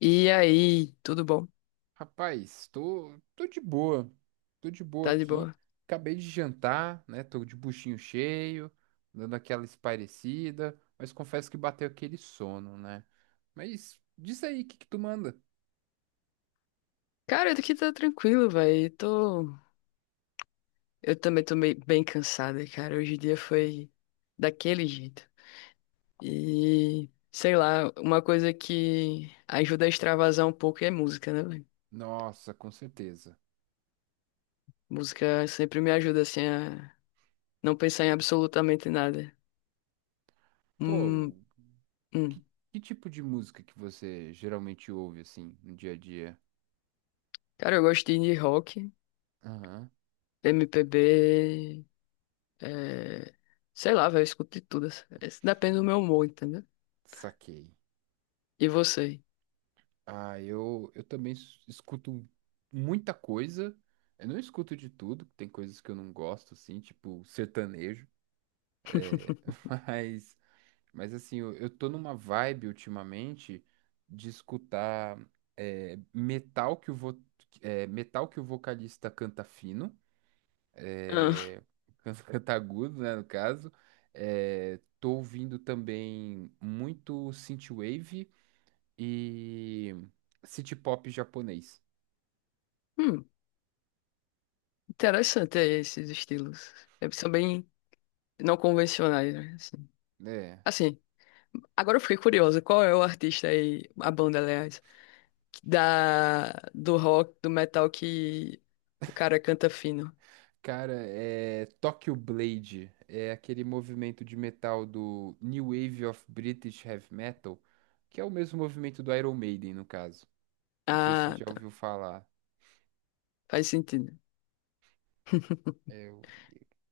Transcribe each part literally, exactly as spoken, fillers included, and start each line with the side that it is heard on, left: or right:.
left: E aí, tudo bom?
right: Rapaz, tô, tô de boa. Tô de boa
left: Tá de
right: aqui.
left: boa?
right: Acabei de jantar, né? Tô de buchinho cheio, dando aquela espairecida, mas confesso que bateu aquele sono, né? Mas diz aí, o que que tu manda?
left: Cara, eu aqui tá tranquilo, velho. Tô... Eu também tô meio, bem cansada, cara. Hoje o dia foi daquele jeito. E, sei lá, uma coisa que ajuda a extravasar um pouco é música, né, velho?
right: Nossa, com certeza.
left: Música sempre me ajuda, assim, a não pensar em absolutamente nada. Hum,
right: Pô, que,
left: hum.
right: que tipo de música que você geralmente ouve, assim, no dia a dia?
left: Cara, eu gosto de indie rock,
right: Aham,
left: M P B, é... sei lá, velho, eu escuto de tudo. Assim. Depende do meu humor, entendeu?
right: saquei.
left: E você?
right: Ah, eu, eu também s- escuto muita coisa. Eu não escuto de tudo, tem coisas que eu não gosto, assim, tipo sertanejo. é, mas, mas, assim, eu, eu tô numa vibe ultimamente de escutar é, metal que o vo, é, metal que o vocalista canta fino,
left: Ah.
right: é, canta canta agudo, né, no caso. É, tô ouvindo também muito synthwave e city pop japonês.
left: Hum. Interessante é, esses estilos. É, são bem não convencionais, né? Assim.
right: É.
left: Assim, agora eu fiquei curiosa. Qual é o artista aí, a banda, aliás, da, do rock, do metal que o cara canta fino?
right: Cara, é Tokyo Blade, é aquele movimento de metal do New Wave of British Heavy Metal, que é o mesmo movimento do Iron Maiden, no caso. Não sei se você
left: Ah,
right: já
left: tá.
right: ouviu falar.
left: Faz sentido.
right: É, o-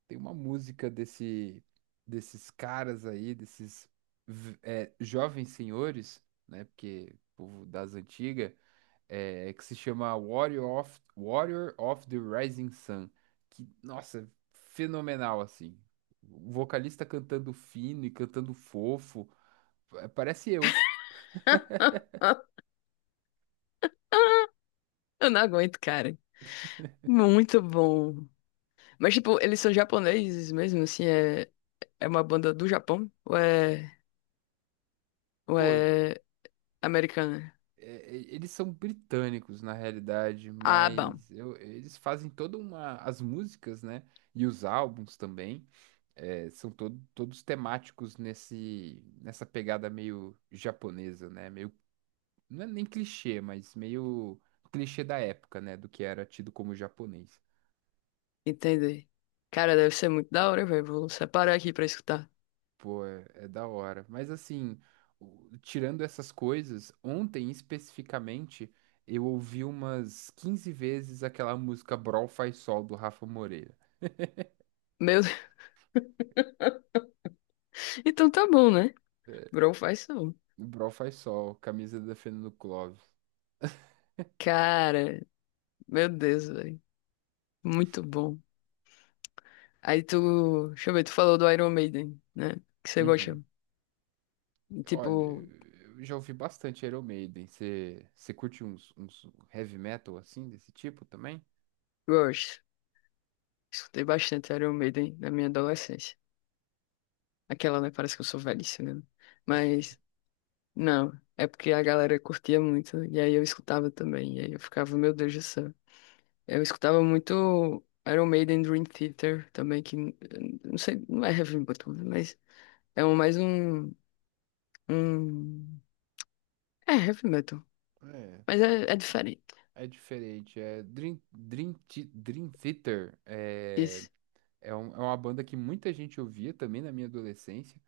right: tem uma música desse, desses caras aí, desses v- é, jovens senhores, né? Porque povo das antigas, é, que se chama Warrior of, Warrior of the Rising Sun, que, nossa, fenomenal, assim. O vocalista cantando fino e cantando fofo, é, parece eu.
left: Eu não aguento, cara. Muito bom. Mas, tipo, eles são japoneses mesmo, assim, é, é uma banda do Japão? Ou é, ou
right: Pô, é,
left: é americana?
right: é, eles são britânicos, na realidade,
left: Ah, bom.
right: mas eu- eles fazem toda uma... As músicas, né? E os álbuns também, é, são todo- todos temáticos nesse, nessa pegada meio japonesa, né? Meio não é nem clichê, mas meio clichê da época, né? Do que era tido como japonês.
left: Entendi. Cara, deve ser muito da hora, velho. Vou separar aqui pra escutar.
right: Pô, é, é da hora. Mas assim, o- tirando essas coisas, ontem especificamente, eu ouvi umas quinze vezes aquela música Brol Faz Sol do Rafa Moreira.
left: Meu Deus. Então tá bom, né?
right: É,
left: Bro faz som.
right: o Brol Faz Sol, camisa da Fernando Clóvis.
left: Cara, meu Deus, velho. Muito bom. Aí tu. Deixa eu ver, tu falou do Iron Maiden, né? Que você
right: Uhum.
left: gosta. Tipo,
right: Olha, eu já ouvi bastante Iron Maiden. Você curte uns, uns heavy metal assim, desse tipo também?
left: Rush. Escutei bastante Iron Maiden na minha adolescência. Aquela, né? Parece que eu sou velhíssimo, né? Mas, não. É porque a galera curtia muito. Né? E aí eu escutava também. E aí eu ficava, meu Deus do céu. Eu escutava muito Iron Maiden, Dream Theater também, que n- não sei, não é heavy metal, né, mas é um, mais um, um... é heavy metal,
right: É,
left: mas
right: tá.
left: é, é diferente.
right: É diferente, é Dream, Dream, Thi- Dream Theater é,
left: Isso,
right: é, um- é uma banda que muita gente ouvia também na minha adolescência,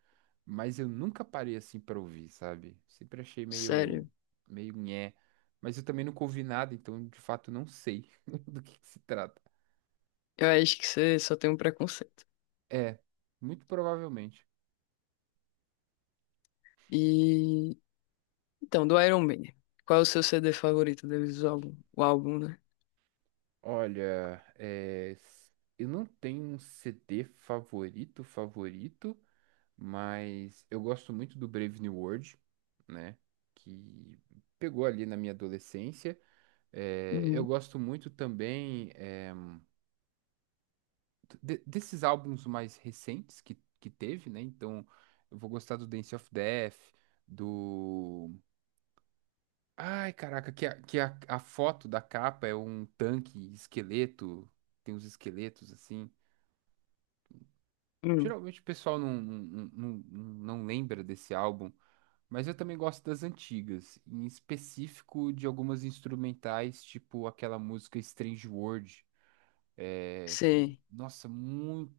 right: mas eu nunca parei assim pra ouvir, sabe? Sempre achei meio,
left: sério.
right: meio nhé, mas eu também nunca ouvi nada, então de fato não sei do que que se trata.
left: Eu acho que você só tem um preconceito.
right: É, muito provavelmente.
left: E... Então, do Iron Maiden, qual é o seu C D favorito deles? O álbum, o álbum, né?
right: Olha, é, s- eu não tenho um C D favorito, favorito, mas eu gosto muito do Brave New World, né? Que pegou ali na minha adolescência. É, eu
left: Hum,
right: gosto muito também é, de- desses álbuns mais recentes que, que teve, né? Então, eu vou gostar do Dance of Death, do. Ai, caraca, que a, que a, a foto da capa é um tanque, esqueleto, tem uns esqueletos assim.
left: hum.
right: Geralmente o pessoal não, não, não, não não lembra desse álbum. Mas eu também gosto das antigas, em específico de algumas instrumentais, tipo aquela música Strange World, é, que,
left: Sim.
right: nossa, muito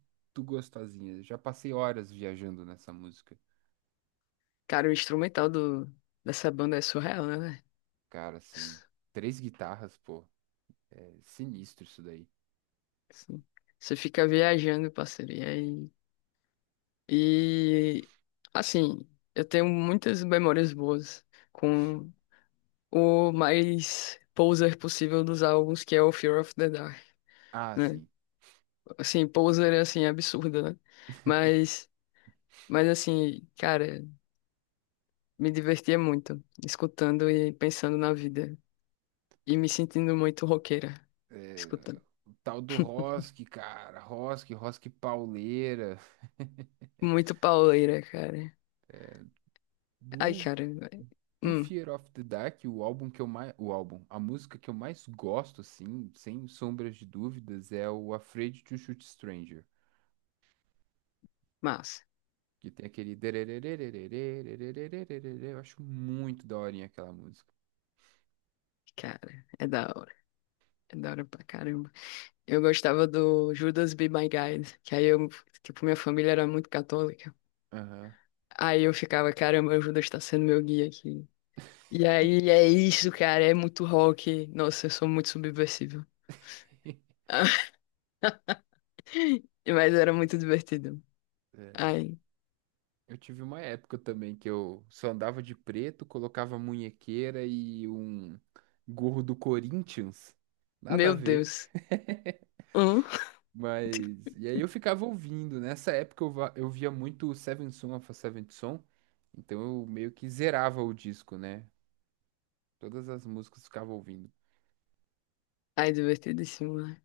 right: gostosinha. Já passei horas viajando nessa música.
left: Cara, o instrumental do, dessa banda é surreal, né, velho?
right: Cara, assim, três guitarras, pô, é sinistro isso daí.
left: Sim. Você fica viajando, parceiro, e aí... E assim, eu tenho muitas memórias boas com o mais poser possível dos álbuns, que é o Fear of the Dark,
right: Ah,
left: né?
right: sim,
left: Assim, poser é assim absurdo, né? Mas mas assim, cara, me divertia muito escutando e pensando na vida e me sentindo muito roqueira escutando.
right: o tal do Rosk, cara, Rosk, Rosk pauleira.
left: Muito pauleira, cara. Ai,
right: Do
left: cara, velho. Hum,
right: Fire of the Dark, o álbum que eu mais, o álbum, a música que eu mais gosto, assim, sem sombras de dúvidas, é o Afraid to Shoot Stranger,
left: massa.
right: que tem aquele, eu acho muito da hora aquela música.
left: Cara, é da hora. É da hora pra caramba. Eu gostava do Judas Be My Guide, que aí eu, tipo, minha família era muito católica.
right: Ah.
left: Aí eu ficava, caramba, o Judas tá sendo meu guia aqui. E aí é isso, cara, é muito rock. Nossa, eu sou muito subversível. Mas era muito divertido. Ai,
right: Eu tive uma época também que eu só andava de preto, colocava muñequera e um gorro do Corinthians. Nada a
left: meu
right: ver.
left: Deus. Hum?
right: Mas. E aí eu ficava ouvindo. Nessa época eu, va- eu via muito o Seventh Son of a Seventh Son. Então eu meio que zerava o disco, né? Todas as músicas eu ficava ouvindo.
left: Ai, divertidíssimo, né?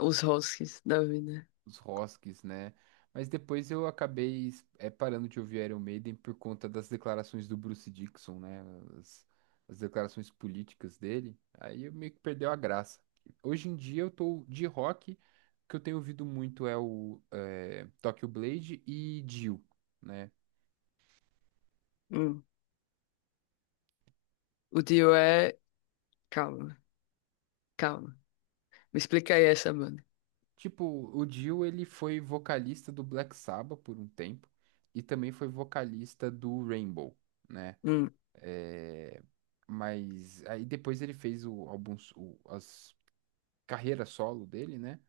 left: Os rosques da vida.
right: Os Rosques, né? Mas depois eu acabei é, parando de ouvir Iron Maiden por conta das declarações do Bruce Dickinson, né? As, as declarações políticas dele. Aí eu meio que perdeu a graça. Hoje em dia eu tô de rock. O que eu tenho ouvido muito é o eh, Tokyo Blade e Dio. Né?
left: Hum. O Dio é. Calma, calma. Me explica aí essa banda.
right: Tipo, o Dio, ele foi vocalista do Black Sabbath por um tempo e também foi vocalista do Rainbow, né?
left: Hum.
right: É, mas aí depois ele fez o álbum, o, as carreira solo dele, né?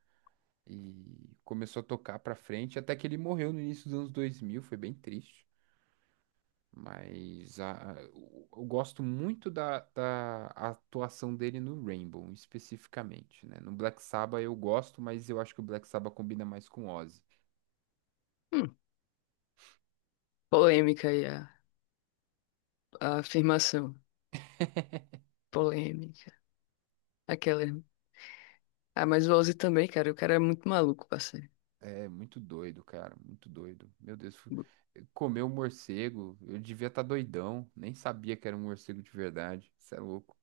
right: E começou a tocar pra frente, até que ele morreu no início dos anos dois mil, foi bem triste. Mas a, a- eu eu gosto muito da, da atuação dele no Rainbow, especificamente, né? No Black Sabbath eu gosto, mas eu acho que o Black Sabbath combina mais com Ozzy.
left: Hum. Polêmica aí a, a afirmação. Polêmica. Aquela. Ah, mas o Ozzy também, cara. O cara é muito maluco, parceiro.
right: É muito doido, cara, muito doido. Meu Deus, fu- comeu um morcego, eu devia estar doidão, nem sabia que era um morcego de verdade. Isso é louco.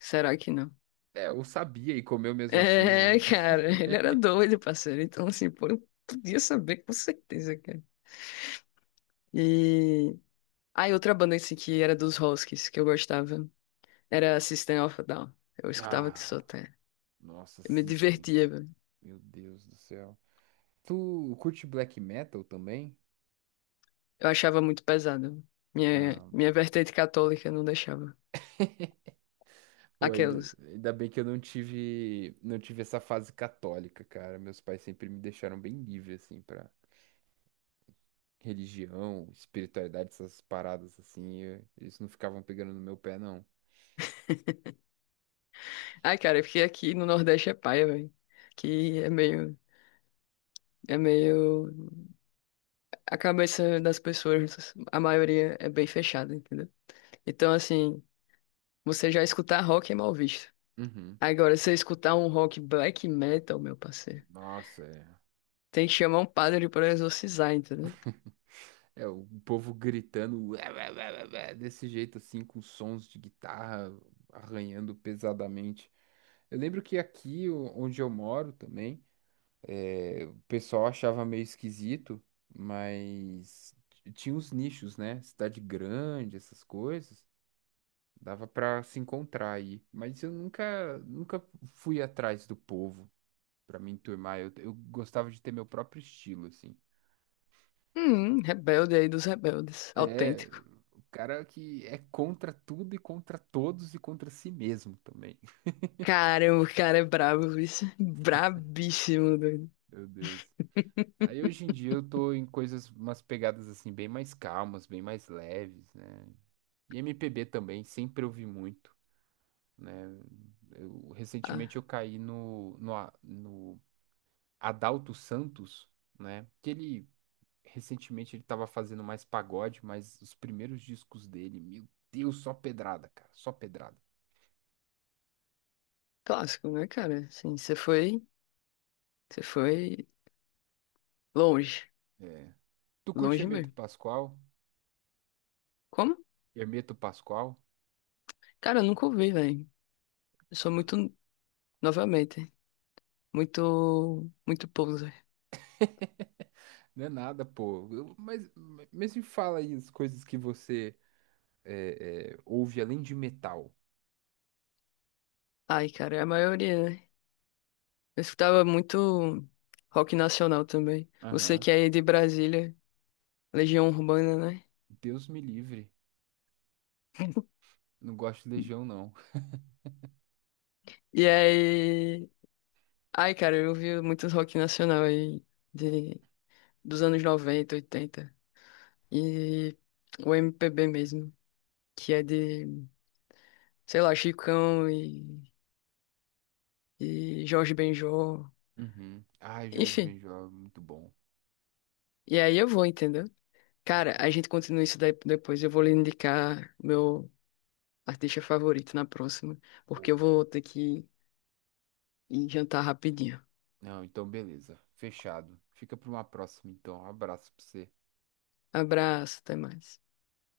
left: Será que não?
right: É, eu sabia e comeu mesmo assim,
left: É,
right: né?
left: cara, ele era doido, parceiro. Então, assim, pô, eu podia saber com certeza, cara. E. Ah, e outra banda assim que era dos Huskies, que eu gostava, era System of a Down. Eu escutava que só
right: Ah,
left: até.
right: nossa,
left: Eu me
right: assistem.
left: divertia, velho.
right: Meu Deus do céu. Tu curte black metal também?
left: Eu achava muito pesado. Minha,
right: Ah,
left: minha vertente católica não deixava.
right: pô, ainda,
left: Aquelas.
right: ainda bem que eu não tive, não tive essa fase católica, cara. Meus pais sempre me deixaram bem livre assim para religião, espiritualidade, essas paradas assim, eu- eles não ficavam pegando no meu pé, não.
left: Ai, cara, porque aqui no Nordeste é paia, velho. Que é meio. É meio. A cabeça das pessoas, a maioria é bem fechada, entendeu? Então, assim, você já escutar rock é mal visto.
right: Uhum.
left: Agora, se você escutar um rock black metal, meu parceiro,
right: Nossa, é.
left: tem que chamar um padre pra exorcizar, entendeu?
right: É, o povo gritando "Ué, ué, ué, ué, ué", desse jeito assim, com sons de guitarra arranhando pesadamente. Eu lembro que aqui, o- onde eu moro também, é, o pessoal achava meio esquisito, mas t- tinha uns nichos, né? Cidade grande, essas coisas. Dava pra se encontrar aí, mas eu nunca, nunca fui atrás do povo. Pra me enturmar. Eu, eu gostava de ter meu próprio estilo, assim.
left: Hum, rebelde aí dos rebeldes,
right: É,
left: autêntico.
right: o cara que é contra tudo e contra todos e contra si mesmo também.
left: Caramba, o cara é brabo, isso. Brabíssimo, doido.
right: Meu Deus. Aí hoje em dia eu tô em coisas, umas pegadas assim, bem mais calmas, bem mais leves, né? E M P B também, sempre ouvi muito, né? Eu,
left: Ah,
right: recentemente eu caí no, no, A- no Adalto Santos, né? Que ele recentemente ele tava fazendo mais pagode, mas os primeiros discos dele, meu Deus, só pedrada, cara, só pedrada.
left: clássico, né, cara? Assim, você foi, você foi longe,
right: É. Tu curte
left: longe
right: Hermeto
left: mesmo.
right: Pascoal?
left: Como?
right: Hermeto Pascoal?
left: Cara, eu nunca ouvi, velho. Eu sou muito, novamente. muito, muito poser.
right: Não é nada, pô. Eu- mas, mas me fala aí as coisas que você é, é, ouve além de metal.
left: Ai, cara, é a maioria, né? Eu escutava muito rock nacional também. Você
right: Aham.
left: que é de Brasília, Legião Urbana, né?
right: Deus me livre. Não gosto de Legião, não.
left: E aí, ai, cara, eu ouvi muito rock nacional aí de dos anos noventa oitenta e o M P B mesmo, que é de, sei lá, Chicão e, e Jorge Benjor,
right: Uhum. Ai, Jorge
left: enfim.
right: Benjor, muito bom.
left: E aí eu vou, entendeu? Cara, a gente continua isso daí depois. Eu vou lhe indicar meu artista favorito na próxima, porque eu
right: Ou.
left: vou ter que ir jantar rapidinho.
right: Não, então beleza. Fechado. Fica pra uma próxima, então. Um abraço pra você.
left: Abraço, até mais.